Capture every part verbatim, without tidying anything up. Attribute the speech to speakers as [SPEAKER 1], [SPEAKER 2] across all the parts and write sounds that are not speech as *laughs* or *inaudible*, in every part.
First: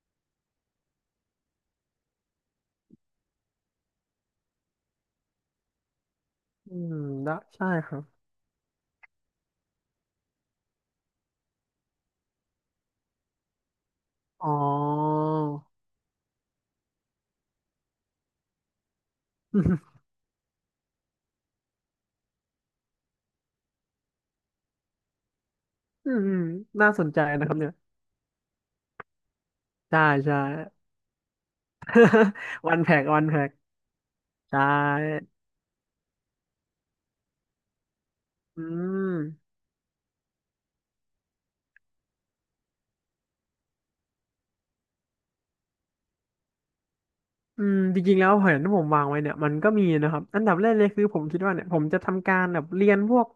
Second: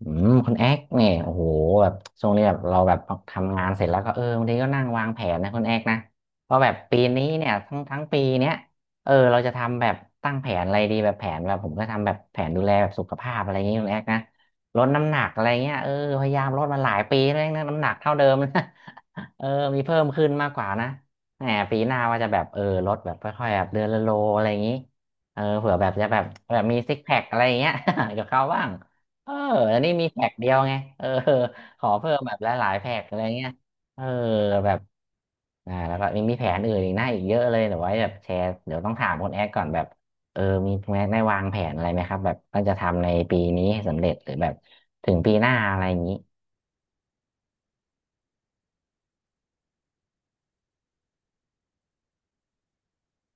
[SPEAKER 1] อืมคุณแอ๊กเนี่ยโอ้โหแบบช่วงนี้แบบเราแบบทำงานเสร็จแล้วก็เออบางทีก็นั่งวางแผนนะคุณแอ๊กนะเพราะแบ
[SPEAKER 2] อื
[SPEAKER 1] บ
[SPEAKER 2] ม
[SPEAKER 1] ปีนี้
[SPEAKER 2] ได้
[SPEAKER 1] เนี่ย
[SPEAKER 2] ใช่
[SPEAKER 1] ทั้ง
[SPEAKER 2] ค
[SPEAKER 1] ทั้
[SPEAKER 2] รั
[SPEAKER 1] ง
[SPEAKER 2] บ
[SPEAKER 1] ปีเนี้ยเออเราจะทำแบบตั้งแผนอะไรดีแบบแผนแบบผมก็ทำแบบแผนดูแลแบบสุขภาพอะไรอย่างงี้คุณแอ๊กนะ
[SPEAKER 2] อ๋
[SPEAKER 1] ลดน้ำห
[SPEAKER 2] อ
[SPEAKER 1] นักอะไรเงี้ยเออพยายามลดมาหลายปีแล้วนะน้ำหนักเท่าเดิมนะ *laughs* เออ
[SPEAKER 2] *laughs*
[SPEAKER 1] มี
[SPEAKER 2] อื
[SPEAKER 1] เพิ่มขึ้นมากกว่านะแหมปีหน้าว่าจะแบบเออลดแบบค่อยๆแบบเดือนละโลอะไรอย่างงี้เออเผื่อแบบ
[SPEAKER 2] ม
[SPEAKER 1] จะ
[SPEAKER 2] อื
[SPEAKER 1] แบบ
[SPEAKER 2] ม
[SPEAKER 1] แบบมี
[SPEAKER 2] น่า
[SPEAKER 1] ซิก
[SPEAKER 2] สน
[SPEAKER 1] แพ
[SPEAKER 2] ใจ
[SPEAKER 1] คอะไร
[SPEAKER 2] นะ
[SPEAKER 1] อ
[SPEAKER 2] ครั
[SPEAKER 1] ย่า
[SPEAKER 2] บ
[SPEAKER 1] งเงี้
[SPEAKER 2] เนี่
[SPEAKER 1] ย
[SPEAKER 2] ย
[SPEAKER 1] *laughs* เดีเขาบ้าง เอออันนี้
[SPEAKER 2] ใช่
[SPEAKER 1] มีแพ็ก
[SPEAKER 2] ใช่
[SPEAKER 1] เดียวไงเออ *laughs* ขอเพิ่มแบบหลา
[SPEAKER 2] *laughs*
[SPEAKER 1] ย
[SPEAKER 2] วัน
[SPEAKER 1] ๆแพ็
[SPEAKER 2] แพ็
[SPEAKER 1] ก
[SPEAKER 2] ก
[SPEAKER 1] อะไร
[SPEAKER 2] วันแพ็
[SPEAKER 1] เงี้ย
[SPEAKER 2] ก
[SPEAKER 1] เออ
[SPEAKER 2] ใช่
[SPEAKER 1] แบบอ่าแล้วก็มีมีแผนอื่นอีกหน้าอีกเยอะเลยเดี๋ยวไว้แบบแชร์
[SPEAKER 2] อื
[SPEAKER 1] เดี๋ยวต้องถา
[SPEAKER 2] ม
[SPEAKER 1] มคุณแอคก่อนแบบเออมีแม้ได้วางแผนอะไรไหมครับแบบต้องจะทำในปีนี้ให้สำเร็จหรือแบบถึงปีหน้าอะไรอย่างนี้
[SPEAKER 2] อืมจริงๆแล้วแผนที่ผมวางไว้เนี่ยมันก็มีนะครับอันดับแรกเลยคือผมคิดว่าเนี่ยผมจะทำการแบบเรียนพวก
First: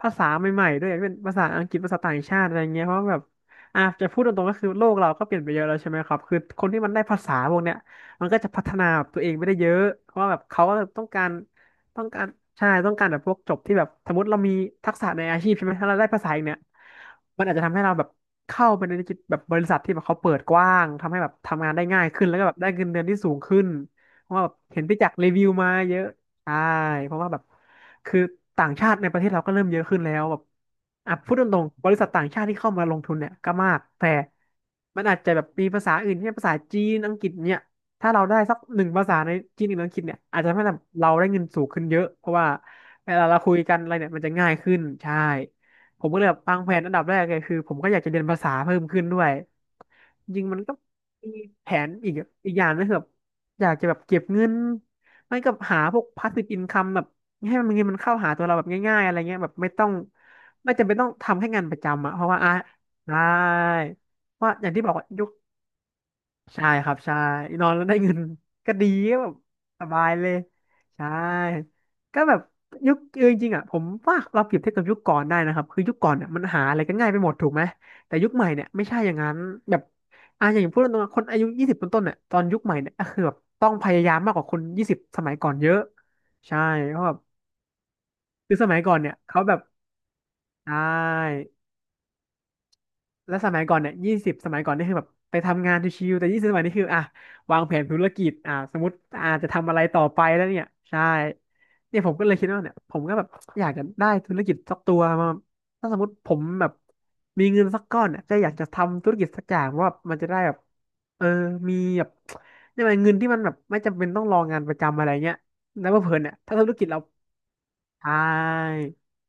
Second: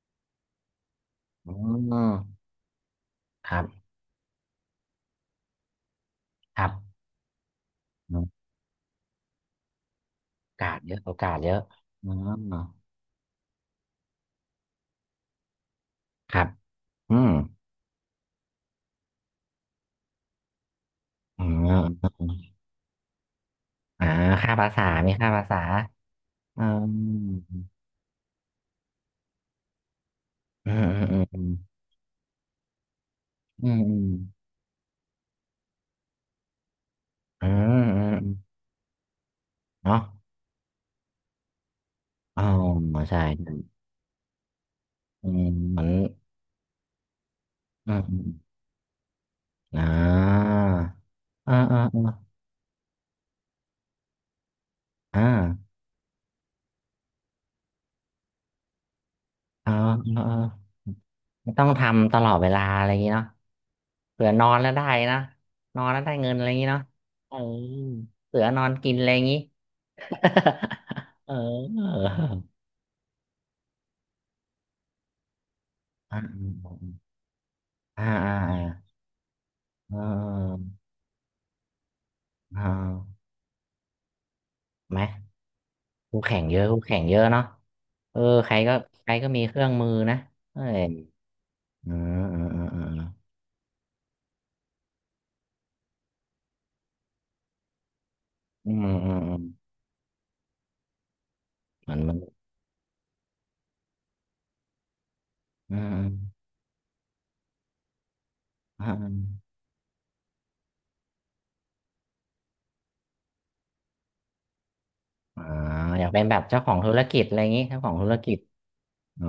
[SPEAKER 2] ภาษาใหม่ๆด้วยเป็นภาษา
[SPEAKER 1] อื
[SPEAKER 2] อังกฤษภาษาต่างชา
[SPEAKER 1] ม
[SPEAKER 2] ติอะไรเงี้ยเพราะว่าแบบ
[SPEAKER 1] ครั
[SPEAKER 2] อ่ะ
[SPEAKER 1] บ
[SPEAKER 2] จะพูดตรงๆก็คือโลกเราก็เปลี่ยนไปเยอะแล้วใช่ไหมครับคือ
[SPEAKER 1] ค
[SPEAKER 2] ค
[SPEAKER 1] รั
[SPEAKER 2] น
[SPEAKER 1] บ
[SPEAKER 2] ที่มันได้ภาษาพวกเนี้ย
[SPEAKER 1] อื
[SPEAKER 2] มันก็
[SPEAKER 1] ม
[SPEAKER 2] จะพัฒนาตัวเองไปได้เยอะเพราะว่าแบบ
[SPEAKER 1] โอ
[SPEAKER 2] เขา
[SPEAKER 1] กา
[SPEAKER 2] ก็
[SPEAKER 1] สเยอะ
[SPEAKER 2] ต้อง
[SPEAKER 1] โอ
[SPEAKER 2] กา
[SPEAKER 1] กา
[SPEAKER 2] ร
[SPEAKER 1] สเยอะ
[SPEAKER 2] ต้อ
[SPEAKER 1] อื
[SPEAKER 2] งการ
[SPEAKER 1] ม
[SPEAKER 2] ใช่ต้องการแบบพวกจบที่แบบสมมติเรามีทักษะในอาชีพใช่ไหมถ้าเราได้ภาษา
[SPEAKER 1] ค
[SPEAKER 2] อี
[SPEAKER 1] รั
[SPEAKER 2] ก
[SPEAKER 1] บ
[SPEAKER 2] เนี่ย
[SPEAKER 1] อืม
[SPEAKER 2] มันอาจจะทำให้เราแบบเข้าไปในจิตแบบบริษัทที่แบบเขาเปิดกว้างทำให้แบบ
[SPEAKER 1] อืม
[SPEAKER 2] ทำงานได้ง่าย
[SPEAKER 1] อ
[SPEAKER 2] ขึ้นแล้วก็
[SPEAKER 1] ม
[SPEAKER 2] แบบได้เงินเดือนที่สูงขึ้น
[SPEAKER 1] อ่า
[SPEAKER 2] เพราะว่าแบ
[SPEAKER 1] ค่า
[SPEAKER 2] บ
[SPEAKER 1] ภา
[SPEAKER 2] เห็
[SPEAKER 1] ษา
[SPEAKER 2] นพี่จั
[SPEAKER 1] มี
[SPEAKER 2] กรี
[SPEAKER 1] ค่า
[SPEAKER 2] วิ
[SPEAKER 1] ภา
[SPEAKER 2] ว
[SPEAKER 1] ษา
[SPEAKER 2] มาเยอะใช่
[SPEAKER 1] อื
[SPEAKER 2] เพราะว่าแบบ
[SPEAKER 1] ม
[SPEAKER 2] คือต่างชาติในประเทศเราก็เริ่มเยอะขึ้นแล้วแบบ
[SPEAKER 1] อืม
[SPEAKER 2] อ่ะ
[SPEAKER 1] อืม
[SPEAKER 2] พู
[SPEAKER 1] อื
[SPEAKER 2] ดต
[SPEAKER 1] ม
[SPEAKER 2] รงๆบริษัทต่างชาติที่เข้ามาลงทุนเนี่ยก็
[SPEAKER 1] อื
[SPEAKER 2] มากแต่
[SPEAKER 1] ม
[SPEAKER 2] มันอาจจะแบบมีภาษาอื่นเช่นภาษาจีนอังกฤษ
[SPEAKER 1] อื
[SPEAKER 2] เนี่ย
[SPEAKER 1] มอืมอืม
[SPEAKER 2] ถ้าเรา
[SPEAKER 1] อื
[SPEAKER 2] ได้สั
[SPEAKER 1] ม
[SPEAKER 2] กหนึ่งภาษาในจีนหรืออังก
[SPEAKER 1] เนาะ
[SPEAKER 2] ฤษเนี่ยอาจจะทำให้เราได้เงินสูงขึ้นเยอะเพราะ
[SPEAKER 1] อ๋อ
[SPEAKER 2] ว่าเว
[SPEAKER 1] ใช่
[SPEAKER 2] ลาเราคุยกันอะไรเนี่ยมันจะง่ายขึ้นใช่
[SPEAKER 1] อืมเหมือน
[SPEAKER 2] ผมก็เลยแบบวางแผนอันดับแรกเลยคือผมก็
[SPEAKER 1] อื
[SPEAKER 2] อ
[SPEAKER 1] ม
[SPEAKER 2] ยากจะ
[SPEAKER 1] อื
[SPEAKER 2] เรียน
[SPEAKER 1] ม
[SPEAKER 2] ภาษาเพิ่มขึ้นด้วย
[SPEAKER 1] อ่
[SPEAKER 2] จริง
[SPEAKER 1] า
[SPEAKER 2] ๆมันก็มี
[SPEAKER 1] อ่า
[SPEAKER 2] แผ
[SPEAKER 1] อ่า
[SPEAKER 2] นอีก
[SPEAKER 1] อ่า
[SPEAKER 2] อีกอย่างนึงคือแบบอยากจะแบบเก็บเงิน
[SPEAKER 1] อ่า
[SPEAKER 2] ไม่กับหาพวก passive income แบบให้มันเงินมันเข้าหาตัวเราแบบง่ายๆอะไรเงี้ยแบบไม่
[SPEAKER 1] อ่า
[SPEAKER 2] ต้อง
[SPEAKER 1] อ่า
[SPEAKER 2] ไม่จำเป็นต้องทำแค่
[SPEAKER 1] ไม่ต้
[SPEAKER 2] งาน
[SPEAKER 1] อง
[SPEAKER 2] ประจำ
[SPEAKER 1] ทำ
[SPEAKER 2] อะ
[SPEAKER 1] ต
[SPEAKER 2] เพ
[SPEAKER 1] ล
[SPEAKER 2] ราะ
[SPEAKER 1] อด
[SPEAKER 2] ว่า
[SPEAKER 1] เว
[SPEAKER 2] อ่ะ
[SPEAKER 1] ลาอะไรอย่างงี้
[SPEAKER 2] ได้
[SPEAKER 1] เนาะเผื่อ
[SPEAKER 2] เพ
[SPEAKER 1] นอ
[SPEAKER 2] ราะ
[SPEAKER 1] น
[SPEAKER 2] อ
[SPEAKER 1] แล้
[SPEAKER 2] ย่า
[SPEAKER 1] ว
[SPEAKER 2] งที่
[SPEAKER 1] ได้
[SPEAKER 2] บอกว่า
[SPEAKER 1] นะ
[SPEAKER 2] ยุค
[SPEAKER 1] นอนแล้วได้เงินอะไรอย่าง
[SPEAKER 2] ใช่
[SPEAKER 1] งี้เนาะ
[SPEAKER 2] ครับใช่
[SPEAKER 1] เออ
[SPEAKER 2] นอนแล้วได้เงิน
[SPEAKER 1] เสือนอ
[SPEAKER 2] *laughs*
[SPEAKER 1] น
[SPEAKER 2] ก็ดี
[SPEAKER 1] กินอะไร
[SPEAKER 2] ก็
[SPEAKER 1] อย่า
[SPEAKER 2] แบ
[SPEAKER 1] ง
[SPEAKER 2] บ
[SPEAKER 1] งี้
[SPEAKER 2] สบายเลยใช่
[SPEAKER 1] *laughs* เออ
[SPEAKER 2] ก็แบบยุคเออจริงๆอ่ะผมว่าเราเปรียบเทียบกับยุคก่อนได้นะครับคือยุคก่อน
[SPEAKER 1] อ่
[SPEAKER 2] เนี่ยมันหาอะไร
[SPEAKER 1] า
[SPEAKER 2] ก็ง่ายไปหมดถูกไหม
[SPEAKER 1] อ่า
[SPEAKER 2] แต่ยุค
[SPEAKER 1] อ่า
[SPEAKER 2] ใหม่
[SPEAKER 1] อ่า
[SPEAKER 2] เนี่
[SPEAKER 1] อ่า
[SPEAKER 2] ยไม่ใช่อย่างนั้นแบบอ่าอย่างพูดตรงๆคนอายุยี่สิบต้นๆเนี่ยตอนยุคใหม่เนี่
[SPEAKER 1] เอ่า
[SPEAKER 2] ยก็คือแบบต้องพยายามมากกว่าคนยี่สิ
[SPEAKER 1] ไหม
[SPEAKER 2] บสมัยก่อนเยอะ
[SPEAKER 1] คู่แข่งเย
[SPEAKER 2] ใช่
[SPEAKER 1] อะคู่
[SPEAKER 2] เพ
[SPEAKER 1] แข่ง
[SPEAKER 2] ราะแบ
[SPEAKER 1] เย
[SPEAKER 2] บ
[SPEAKER 1] อะเนาะเออใค
[SPEAKER 2] คื
[SPEAKER 1] ร
[SPEAKER 2] อส
[SPEAKER 1] ก็
[SPEAKER 2] มัยก่อน
[SPEAKER 1] ใคร
[SPEAKER 2] เนี่ย
[SPEAKER 1] ก็มี
[SPEAKER 2] เขา
[SPEAKER 1] เค
[SPEAKER 2] แบบ
[SPEAKER 1] รื่องมือนะเอ้
[SPEAKER 2] ใช
[SPEAKER 1] ย
[SPEAKER 2] ่
[SPEAKER 1] อืมอืมอืมอืม
[SPEAKER 2] แล้วสมัยก่อนเนี่ยยี่สิบสมัยก่อนนี่คือแบบไปทำงานชิวๆแต่ยี่สิบสมัยนี้คืออ่ะวางแผนธุรกิจอ่ะ
[SPEAKER 1] อื
[SPEAKER 2] สม
[SPEAKER 1] ม
[SPEAKER 2] มติ
[SPEAKER 1] อืมอื
[SPEAKER 2] อาจ
[SPEAKER 1] ม
[SPEAKER 2] จะทำอะไรต่อไปแล้วเนี่ยใช่
[SPEAKER 1] เหมือ
[SPEAKER 2] เนี่
[SPEAKER 1] น
[SPEAKER 2] ยผ
[SPEAKER 1] มั
[SPEAKER 2] ม
[SPEAKER 1] น
[SPEAKER 2] ก็เลยคิดว่าเนี่ยผมก็แบบอยากจะได้ธุรกิจสักตัวมา
[SPEAKER 1] อื
[SPEAKER 2] ถ้าสมมติผ
[SPEAKER 1] ม
[SPEAKER 2] มแบบมีเงินสักก้อนเนี่ยจะอยากจะ
[SPEAKER 1] อืม
[SPEAKER 2] ทำ
[SPEAKER 1] อื
[SPEAKER 2] ธุรกิจ
[SPEAKER 1] ม
[SPEAKER 2] สักอย่างเพราะว่ามันจะได้แบบเออมีแบบเนี่ยกว่าเงินที่มันแบบไม่จำเป็นต้องรองานประจำอะไรเงี้ย
[SPEAKER 1] อ่า
[SPEAKER 2] แล้ว
[SPEAKER 1] อยาก
[SPEAKER 2] เพื่อ
[SPEAKER 1] เป็
[SPEAKER 2] น
[SPEAKER 1] น
[SPEAKER 2] เนี่
[SPEAKER 1] แบ
[SPEAKER 2] ย
[SPEAKER 1] บ
[SPEAKER 2] ถ้า
[SPEAKER 1] เจ้า
[SPEAKER 2] ธุ
[SPEAKER 1] ขอ
[SPEAKER 2] ร
[SPEAKER 1] ง
[SPEAKER 2] กิจ
[SPEAKER 1] ธุ
[SPEAKER 2] เรา
[SPEAKER 1] รกิจอะไรอย่างงี้เจ้าของ
[SPEAKER 2] ใช
[SPEAKER 1] ธุรกิจ
[SPEAKER 2] ่
[SPEAKER 1] อ๋อ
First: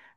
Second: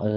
[SPEAKER 1] เออ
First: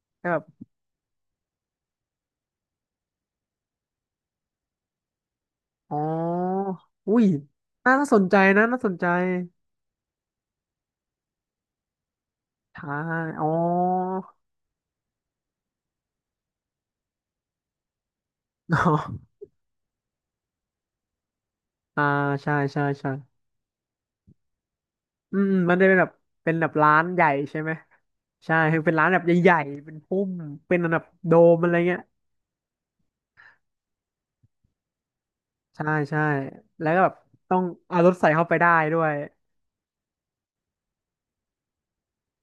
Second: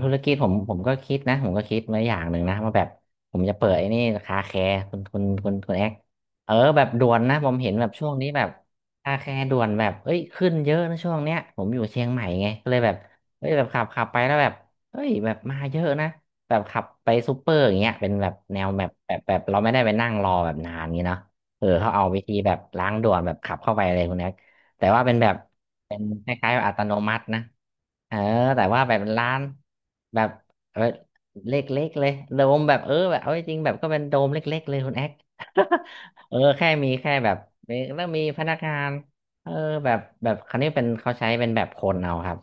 [SPEAKER 1] ธุร
[SPEAKER 2] ก็
[SPEAKER 1] กิจ
[SPEAKER 2] แบ
[SPEAKER 1] ผ
[SPEAKER 2] บ
[SPEAKER 1] มผมก็คิดนะผมก็คิดมาอย่างหนึ่งนะว่าแบบผมจะเปิดไอ้นี่คาแคร์คุณคุณคุณคุณแอก
[SPEAKER 2] อ๋อ
[SPEAKER 1] เออแบบด่ว
[SPEAKER 2] อุ้
[SPEAKER 1] น
[SPEAKER 2] ย
[SPEAKER 1] นะผมเห็นแบบ
[SPEAKER 2] น่า
[SPEAKER 1] ช่วง
[SPEAKER 2] สน
[SPEAKER 1] นี้
[SPEAKER 2] ใจ
[SPEAKER 1] แบบ
[SPEAKER 2] นะน่าสนใจ
[SPEAKER 1] คาแคร์ด่วนแบบเอ้ยขึ้นเยอะนะช่วงเนี้ยผมอยู่เชียงใหม่ไงก็เลย
[SPEAKER 2] ใช่
[SPEAKER 1] แบบ
[SPEAKER 2] อ๋
[SPEAKER 1] เอ้
[SPEAKER 2] อ
[SPEAKER 1] ยแบบขับขับไปแล้วแบบเอ้ยแบบมาเยอะนะแบบขับไปซูเปอร์อย่างเงี้ยเป็นแบบแนว
[SPEAKER 2] *laughs* อ๋
[SPEAKER 1] แบบแบบ
[SPEAKER 2] อ
[SPEAKER 1] แบบเราไม่ได้ไปนั่งรอแบบนานงี้เนาะเออเขาเอา
[SPEAKER 2] อ่า
[SPEAKER 1] วิธีแบ
[SPEAKER 2] ใช่
[SPEAKER 1] บ
[SPEAKER 2] ใช่
[SPEAKER 1] ล้างด่
[SPEAKER 2] ใช่
[SPEAKER 1] วนแบบขับเข้าไปเลยคุณแอกแต่ว่าเป็นแบบ
[SPEAKER 2] อืมอืมมันได้
[SPEAKER 1] เป็
[SPEAKER 2] เป็น
[SPEAKER 1] น
[SPEAKER 2] แบบ
[SPEAKER 1] คล้า
[SPEAKER 2] เป็
[SPEAKER 1] ย
[SPEAKER 2] นแบ
[SPEAKER 1] ๆอั
[SPEAKER 2] บ
[SPEAKER 1] ตโน
[SPEAKER 2] ร้าน
[SPEAKER 1] มั
[SPEAKER 2] ให
[SPEAKER 1] ติ
[SPEAKER 2] ญ่
[SPEAKER 1] นะ
[SPEAKER 2] ใช่ไหม
[SPEAKER 1] เออ
[SPEAKER 2] ใช่
[SPEAKER 1] แต่
[SPEAKER 2] คื
[SPEAKER 1] ว่า
[SPEAKER 2] อ
[SPEAKER 1] แบ
[SPEAKER 2] เป็น
[SPEAKER 1] บ
[SPEAKER 2] ร้านแบบ
[SPEAKER 1] ร้าน
[SPEAKER 2] ใหญ่ๆเป็น
[SPEAKER 1] แบ
[SPEAKER 2] พุ่
[SPEAKER 1] บ
[SPEAKER 2] มเป็
[SPEAKER 1] เอ
[SPEAKER 2] น
[SPEAKER 1] อ
[SPEAKER 2] แบบโด
[SPEAKER 1] เล
[SPEAKER 2] มอะไร
[SPEAKER 1] ็ก
[SPEAKER 2] เงี้
[SPEAKER 1] ๆ
[SPEAKER 2] ย
[SPEAKER 1] เลยโดมแบบเออแบบเอาจริงๆแบบก็เป็นโดมเล็กๆเลยคุณแอ๊ก
[SPEAKER 2] ใช่ใช่
[SPEAKER 1] *laughs* เออแค่มี
[SPEAKER 2] แล้วก็แบ
[SPEAKER 1] แค่
[SPEAKER 2] บ
[SPEAKER 1] แบบ
[SPEAKER 2] ต้อง
[SPEAKER 1] มี
[SPEAKER 2] เอา
[SPEAKER 1] แล้ว
[SPEAKER 2] รถ
[SPEAKER 1] มี
[SPEAKER 2] ใส่
[SPEAKER 1] พ
[SPEAKER 2] เข้า
[SPEAKER 1] นั
[SPEAKER 2] ไป
[SPEAKER 1] ก
[SPEAKER 2] ได้
[SPEAKER 1] งาน
[SPEAKER 2] ด้วย
[SPEAKER 1] เออแบบแบบคันนี้เป็นเขาใช้เป็นแบบคนเอาครับ